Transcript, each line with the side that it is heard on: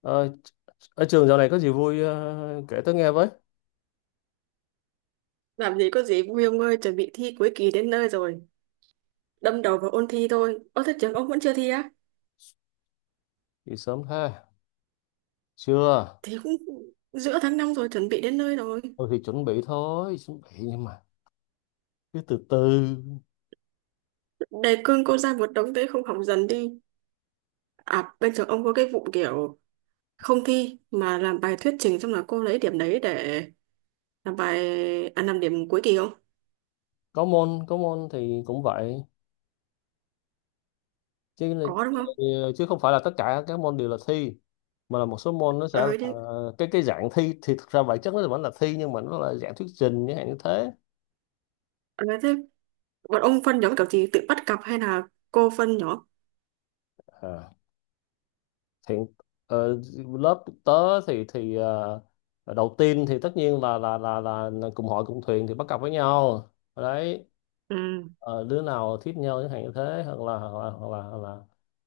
left: Ờ, ở trường dạo này có gì vui, kể tớ nghe với.
right: Làm gì có gì vui ông ơi, chuẩn bị thi cuối kỳ đến nơi rồi. Đâm đầu vào ôn thi thôi. Ơ thế trường ông vẫn chưa thi á?
left: Thì sớm ha. Chưa.
right: Thì cũng giữa tháng 5 rồi, chuẩn bị đến nơi rồi.
left: Tôi thì chuẩn bị thôi, chuẩn bị nhưng mà cứ từ từ.
right: Đề cương cô ra một đống thế không học dần đi. À, bên trường ông có cái vụ kiểu không thi mà làm bài thuyết trình xong là cô lấy điểm đấy để làm bài làm điểm cuối kỳ không?
left: Có môn thì cũng vậy. Chứ là-
right: Có đúng không?
left: Chứ không phải là tất cả các môn đều là thi, mà là một số môn nó sẽ là
right: Ờ thế,
left: cái dạng thi. Thì thực ra bản chất nó vẫn là thi nhưng mà nó là dạng thuyết trình như hạn như thế.
right: ờ, thế bọn ông phân nhóm kiểu gì tự bắt cặp hay là cô phân nhóm?
left: À, thì ờ, lớp tớ thì đầu tiên thì tất nhiên là cùng hội cùng thuyền thì bắt cặp với nhau đấy.
right: Ừ,
left: Ờ, Đứa nào thích nhau chẳng hạn như thế, hoặc là hoặc là hoặc là, hoặc là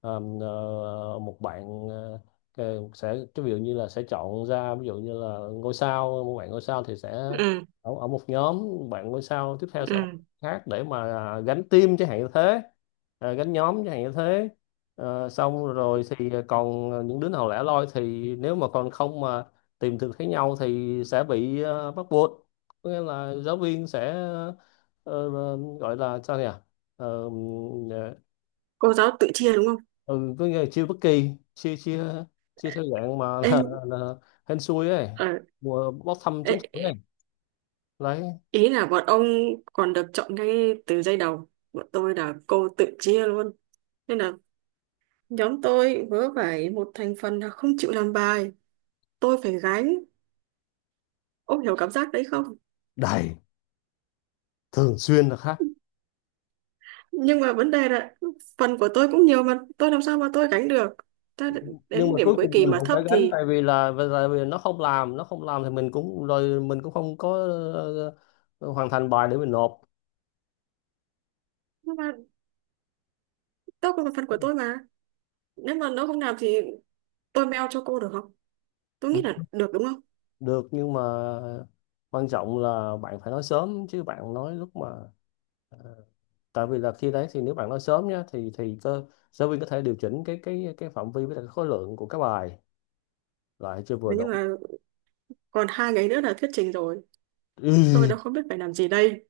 left: ờm, ờ, một bạn, sẽ cái ví dụ như là sẽ chọn ra, ví dụ như là ngôi sao, một bạn ngôi sao thì sẽ
right: ừ,
left: ở, một nhóm, bạn ngôi sao tiếp theo sẽ ở một
right: ừ.
left: khác để mà gánh team chẳng hạn như thế, à, gánh nhóm chẳng hạn như thế. Ờ, xong rồi thì còn những đứa nào lẻ loi, thì nếu mà còn không mà tìm được thấy nhau thì sẽ bị, bắt buộc, có nghĩa là giáo viên sẽ gọi là sao nhỉ, ờ,
right: Cô giáo tự chia đúng không?
left: ừ, có nghĩa là chiêu bất kỳ, chia chia chia theo dạng mà
right: Ê,
left: là hên xui ấy,
right: ờ,
left: mùa bốc thăm trúng thưởng
right: ê,
left: ấy. Đấy.
right: Ý là bọn ông còn được chọn ngay từ giây đầu. Bọn tôi là cô tự chia luôn. Nên là nhóm tôi vớ phải một thành phần là không chịu làm bài. Tôi phải gánh. Ông hiểu cảm giác đấy không?
left: Đầy, thường xuyên là khác.
right: Nhưng mà vấn đề là phần của tôi cũng nhiều mà tôi làm sao mà tôi gánh được. Ta
left: Nhưng
right: đến
left: mà
right: điểm
left: cuối
right: cuối
left: cùng
right: kỳ
left: mình
right: mà
left: cũng
right: thấp
left: phải gánh,
right: thì...
left: tại vì là tại vì nó không làm, nó không làm thì mình cũng rồi mình cũng không có ờ, hoàn thành bài để mình nộp.
right: Nhưng mà tôi còn phần của tôi mà. Nếu mà nó không làm thì tôi mail cho cô được không? Tôi nghĩ
left: Được,
right: là được đúng không?
left: được nhưng mà quan trọng là bạn phải nói sớm chứ bạn nói lúc mà, tại vì là khi đấy thì nếu bạn nói sớm nhá thì cơ giáo viên có thể điều chỉnh cái phạm vi với lại cái khối lượng của các bài lại chưa vừa
right: Nhưng
left: đủ.
right: mà còn hai ngày nữa là thuyết trình rồi. Tôi
left: Ừ.
right: đã không biết phải làm gì đây.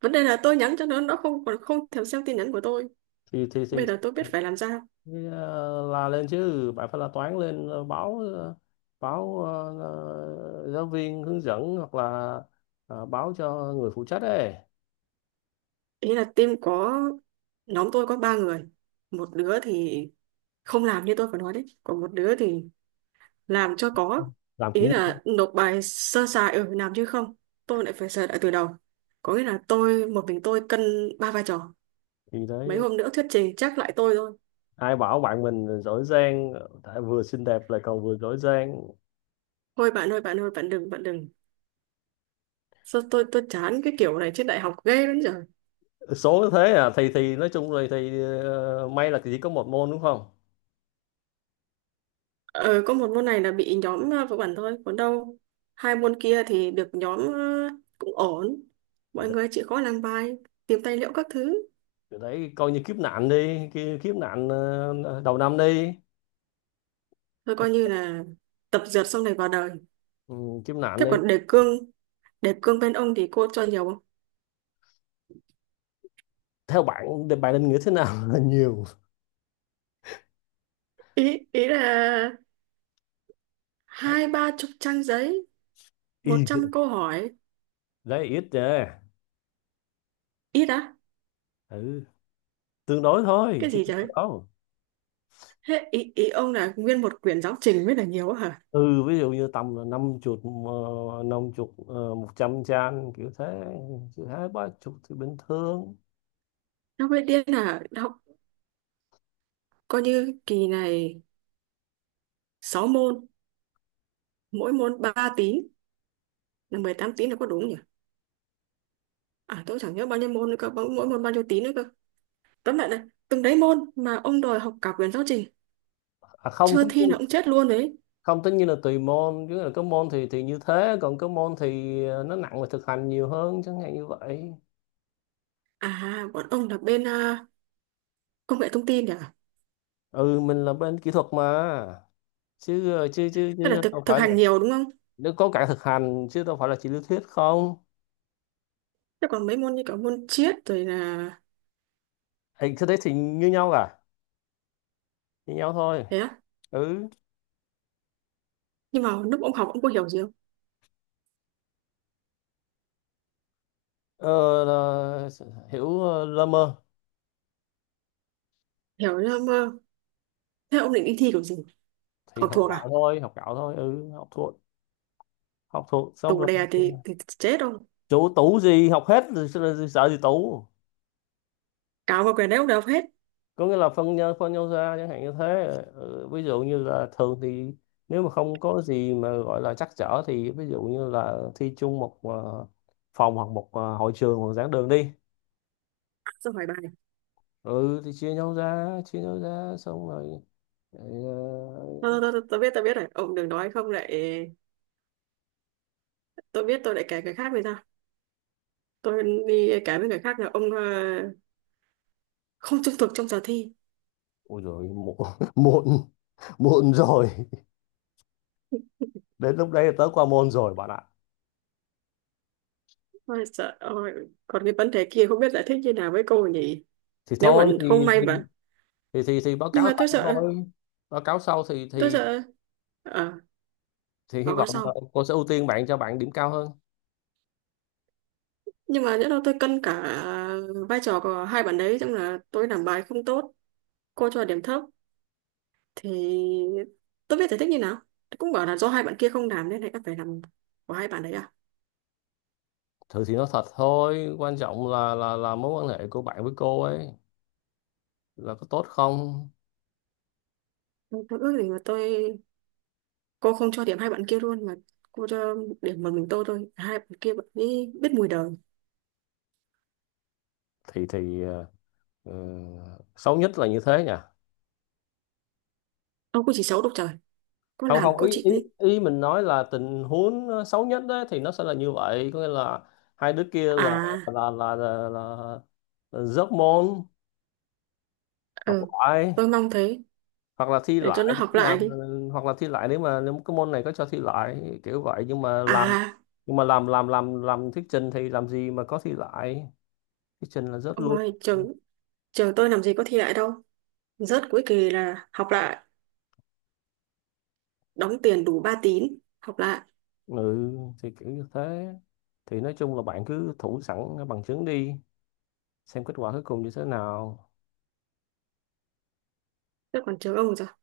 right: Vấn đề là tôi nhắn cho nó không còn không thèm xem tin nhắn của tôi.
left: thì thì thì
right: Bây giờ tôi biết phải làm sao?
left: La lên chứ, bạn phải la toán lên, báo, báo ờ, giáo viên hướng dẫn, hoặc là báo cho người phụ trách ấy.
right: Ý là team có nhóm tôi có ba người, một đứa thì không làm như tôi vừa nói đấy, còn một đứa thì làm cho có.
left: Làm cũng
right: Ý
left: như không.
right: là nộp bài sơ sài ở làm chứ không tôi lại phải sửa lại từ đầu. Có nghĩa là tôi một mình tôi cân ba vai trò.
left: Thì đấy,
right: Mấy hôm nữa thuyết trình chắc lại tôi thôi.
left: ai bảo bạn mình giỏi giang, tại vừa xinh đẹp lại còn vừa giỏi giang.
right: Thôi bạn ơi, bạn ơi, bạn đừng, bạn đừng. Sao tôi chán cái kiểu này trên đại học ghê lắm giờ.
left: Số thế à, thì nói chung là thì may là chỉ có một môn đúng không.
right: Ờ, có một môn này là bị nhóm của bản thôi, còn đâu hai môn kia thì được nhóm, cũng ổn. Mọi người chịu khó làm bài, tìm tài liệu các thứ,
left: Cái đấy coi như kiếp nạn đi, cái kiếp nạn đầu năm đi.
right: rồi coi như là tập dượt xong này vào đời.
left: Ừ, kiếp nạn
right: Thế
left: đi.
right: còn đề cương bên ông thì cô cho nhiều không?
left: Theo bạn thì bạn định nghĩa thế nào là nhiều?
right: Ý ý là hai ba chục trang giấy, một
left: Y
right: trăm câu hỏi,
left: đấy, ít nha.
right: ít á?
left: Ừ, tương đối thôi
right: Cái
left: chứ
right: gì
left: không
right: trời?
left: phải đâu.
right: Thế ý ý ông là nguyên một quyển giáo trình mới là nhiều á hả?
left: Ừ, ví dụ như tầm năm chục, năm chục, một trăm trang kiểu thế, chứ hai ba chục thì bình thường.
right: Nó mới điên là học, coi như kỳ này 6 môn, mỗi môn 3 tín là 18 tín là có đúng nhỉ. À tôi chẳng nhớ bao nhiêu môn nữa cơ, mỗi mỗi môn bao nhiêu tín nữa cơ. Tóm lại là từng đấy môn mà ông đòi học cả quyển giáo trình,
left: à, không tất
right: chưa thi là
left: nhiên-
right: ông chết luôn đấy.
left: Không tất nhiên là tùy môn, chứ là có môn thì như thế, còn có môn thì nó nặng về thực hành nhiều hơn chẳng hạn như vậy.
right: À bọn ông là bên à, công nghệ thông tin nhỉ.
left: Ừ, mình là bên kỹ thuật mà, chứ ờ, chứ chứ
right: Tức là
left: chứ
right: thực
left: đâu
right: thực
left: phải là,
right: hành nhiều đúng không?
left: nếu có cả thực hành chứ đâu phải là chỉ lý thuyết không.
right: Thế còn mấy môn như cả môn triết rồi là.
left: Thì cái đấy thì như nhau cả, như nhau thôi.
right: Thế á?
left: Ừ.
right: Nhưng mà lúc ông học ông có hiểu gì không?
left: ờ, là hiểu, lơ mơ.
right: Hiểu nhưng mà thế ông định đi thi kiểu gì,
left: Thì
right: học
left: học
right: thuộc
left: gạo
right: à?
left: thôi, học gạo thôi, ừ, học thuộc, học thuộc xong
right: Tủ
left: rồi.
right: đè thì chết ông.
left: Chủ tủ gì, học hết rồi sao lại sợ gì tủ.
right: Cáo vào quyển đấy ông đều học hết,
left: Có nghĩa là phân nhau ra chẳng hạn như thế. Ừ, ví dụ như là thường thì nếu mà không có gì mà gọi là trắc trở, thì ví dụ như là thi chung một, phòng, hoặc một hội trường, hoặc giảng đường đi.
right: xong hỏi bài.
left: Ừ thì chia nhau ra xong rồi. đấy,
right: tôi,
left: uh...
right: tôi, tôi, tôi biết tôi biết rồi ông đừng nói không lại tôi biết tôi lại kể cái khác người ta. Tôi đi cái với người khác là ông, không trung thực trong giờ thi.
left: Ôi rồi muộn, muộn, muộn rồi. Đến lúc đấy là tớ qua môn rồi bạn ạ.
right: Ôi trời ơi, còn cái vấn đề kia không biết giải thích như nào với cô nhỉ.
left: Thì
right: Nếu mà
left: thôi
right: không may mà...
left: Thì báo
right: nhưng
left: cáo
right: mà tôi
left: sau
right: sợ,
left: thôi. Báo cáo sau thì
right: tôi sợ ờ
left: thì hy
right: báo cáo
left: vọng là
right: sau.
left: cô sẽ ưu tiên bạn, cho bạn điểm cao hơn.
right: Nhưng mà nhỡ đâu tôi cân cả vai trò của hai bạn đấy trong là tôi làm bài không tốt, cô cho điểm thấp thì tôi biết giải thích như nào? Tôi cũng bảo là do hai bạn kia không làm nên là các phải làm của hai bạn đấy à?
left: Thử thì nói thật thôi, quan trọng là mối quan hệ của bạn với cô ấy là có tốt không.
right: Tôi ước gì mà tôi, cô không cho điểm hai bạn kia luôn mà cô cho điểm một mình tôi thôi, hai bạn kia bạn ấy biết mùi đời.
left: thì thì ờ, ờ, Xấu nhất là như thế nhỉ.
right: Ông cũng chỉ xấu độc trời, có
left: Không
right: làm
left: không,
right: có
left: ý
right: chịu
left: ý
right: đi.
left: ý mình nói là tình huống xấu nhất đấy thì nó sẽ là như vậy, có nghĩa là hai đứa kia là
right: À,
left: là là là, là, là rớt môn, học
right: ừ,
left: lại.
right: tôi mong thế,
left: hoặc là thi
right: để cho
left: lại
right: nó học
left: nếu mà
right: lại đi.
left: Hoặc là thi lại, nếu mà nếu cái môn này có cho thi lại kiểu vậy. Nhưng mà làm,
right: À
left: thuyết trình thì làm gì mà có thi lại, thuyết trình là rớt
right: ông
left: luôn.
right: ơi, trường trường tôi làm gì có thi lại đâu, rớt cuối kỳ là học lại, đóng tiền đủ ba tín học lại.
left: Ừ thì kiểu như thế. Thì nói chung là bạn cứ thủ sẵn bằng chứng đi, xem kết quả cuối cùng như thế nào.
right: Thế còn trường ông thì sao,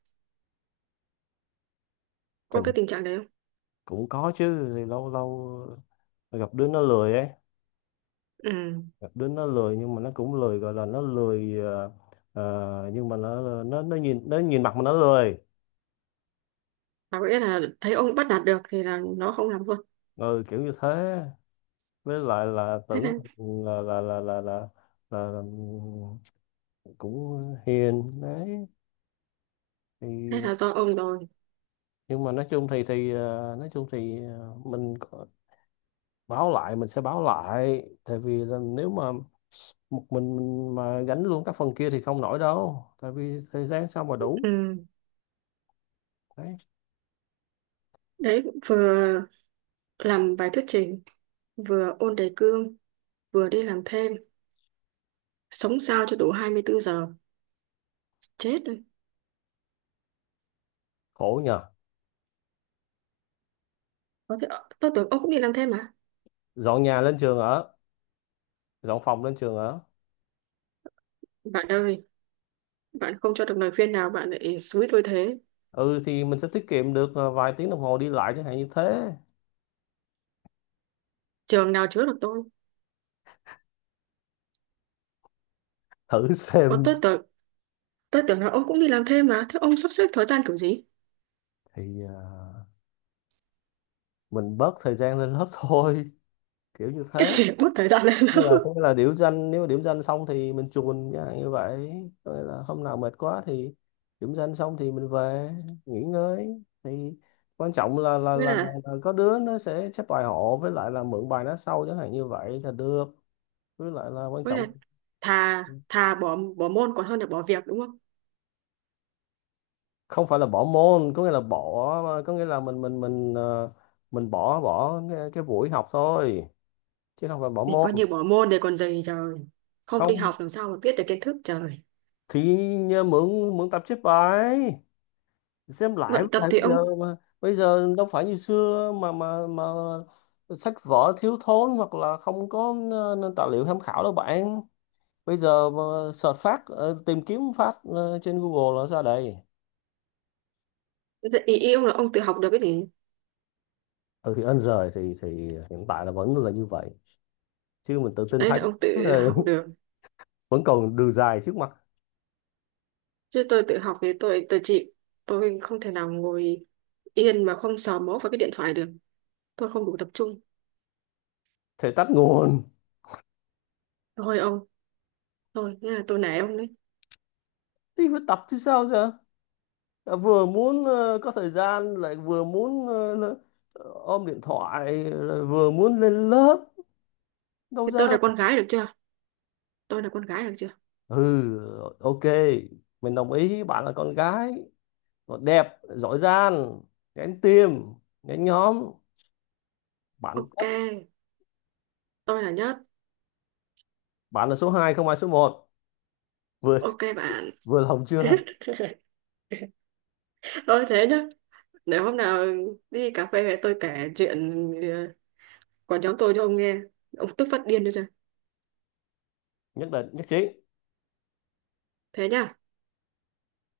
right: có
left: tình
right: cái tình trạng đấy không?
left: Cũng có chứ, thì lâu lâu gặp đứa nó lười ấy,
right: Ừ,
left: gặp đứa nó lười. Nhưng mà nó cũng lười, gọi là nó lười, nhưng mà nó nhìn mặt mà nó lười.
right: và có nghĩa là thấy ông bắt nạt được thì là nó không làm luôn.
left: Ừ, kiểu như thế. Với lại là
right: Thế
left: tưởng
right: nên,
left: là là là là là, là cũng hiền đấy.
right: thế
left: Thì
right: là do ông rồi.
left: nhưng mà nói chung thì nói chung thì báo lại, mình sẽ báo lại, tại vì là nếu mà một mình mà gánh luôn các phần kia thì không nổi đâu, tại vì thời gian sao mà đủ.
right: Ừ,
left: Đấy.
right: đấy vừa làm bài thuyết trình, vừa ôn đề cương, vừa đi làm thêm, sống sao cho đủ 24 giờ, chết rồi.
left: Khổ nhờ.
right: Có thể tôi tưởng ông cũng đi làm thêm mà.
left: Dọn nhà lên trường ở, dọn phòng lên trường ở.
right: Bạn ơi, bạn không cho được lời khuyên nào bạn lại xúi tôi thế.
left: Ừ thì mình sẽ tiết kiệm được vài tiếng đồng hồ đi lại chẳng hạn như thế.
right: Trường nào chứa được tôi?
left: Thử
right: Ủa,
left: xem.
right: tôi tưởng, là ông cũng đi làm thêm mà, thế ông sắp xếp thời gian kiểu gì?
left: thì ờ, mình bớt thời gian lên lớp thôi, kiểu như
right: Cái
left: thế.
right: gì mất thời gian lên lớp?
left: Nghĩa là, có nghĩa là điểm danh, nếu mà điểm danh xong thì mình chuồn chẳng hạn như vậy. Có nghĩa là hôm nào mệt quá thì điểm danh xong thì mình về nghỉ ngơi. Thì quan trọng là
right: với là
left: có đứa nó sẽ chép bài hộ, với lại là mượn bài nó sau chẳng hạn như vậy là được. Với lại là quan
right: với là
left: trọng,
right: thà thà bỏ bỏ môn còn hơn là bỏ việc đúng không?
left: không phải là bỏ môn, có nghĩa là bỏ, có nghĩa là mình, mình bỏ bỏ cái buổi học thôi, chứ không phải bỏ
right: Thì
left: môn.
right: coi như bỏ môn để còn gì trời, không đi
left: Không
right: học làm sao mà biết được kiến thức trời,
left: thì nhờ, mượn mượn tập chép bài xem lại. Với
right: luyện tập
left: lại
right: thì
left: bây giờ
right: ông.
left: mà, bây giờ đâu phải như xưa mà sách vở thiếu thốn, hoặc là không có nền tài liệu tham khảo đâu bạn. Bây giờ mà search phát, tìm kiếm phát trên Google là ra đây.
right: Ý, ý ông là ông tự học được cái gì?
left: Ừ thì ơn giời thì hiện tại là vẫn là như vậy, chứ mình tự tin
right: Đấy
left: thấy.
right: là ông tự học được,
left: Vẫn còn đường dài trước mặt.
right: chứ tôi tự học thì tôi chịu. Tôi không thể nào ngồi yên mà không sờ mó vào cái điện thoại được, tôi không đủ tập trung.
left: Thể tắt nguồn.
right: Thôi ông, thôi thế là tôi nể ông đấy.
left: Thì phải tập chứ sao giờ, vừa muốn có thời gian, lại vừa muốn ôm điện thoại, lại vừa muốn lên lớp, đâu
right: Thì
left: ra.
right: tôi là con gái được chưa, tôi là con gái được chưa?
left: Ừ, ok, mình đồng ý bạn là con gái, còn đẹp, giỏi giang, gánh tim, gánh nhóm, bạn
right: OK,
left: tất.
right: tôi là nhất.
left: Bạn là số hai, không ai số một, vừa,
right: OK bạn.
left: vừa lòng chưa.
right: Thôi thế nhá, để hôm nào đi cà phê về tôi kể chuyện, ờ, của nhóm tôi cho ông nghe, ông tức phát điên đi ra.
left: Nhất định, nhất trí.
right: Thế nhá.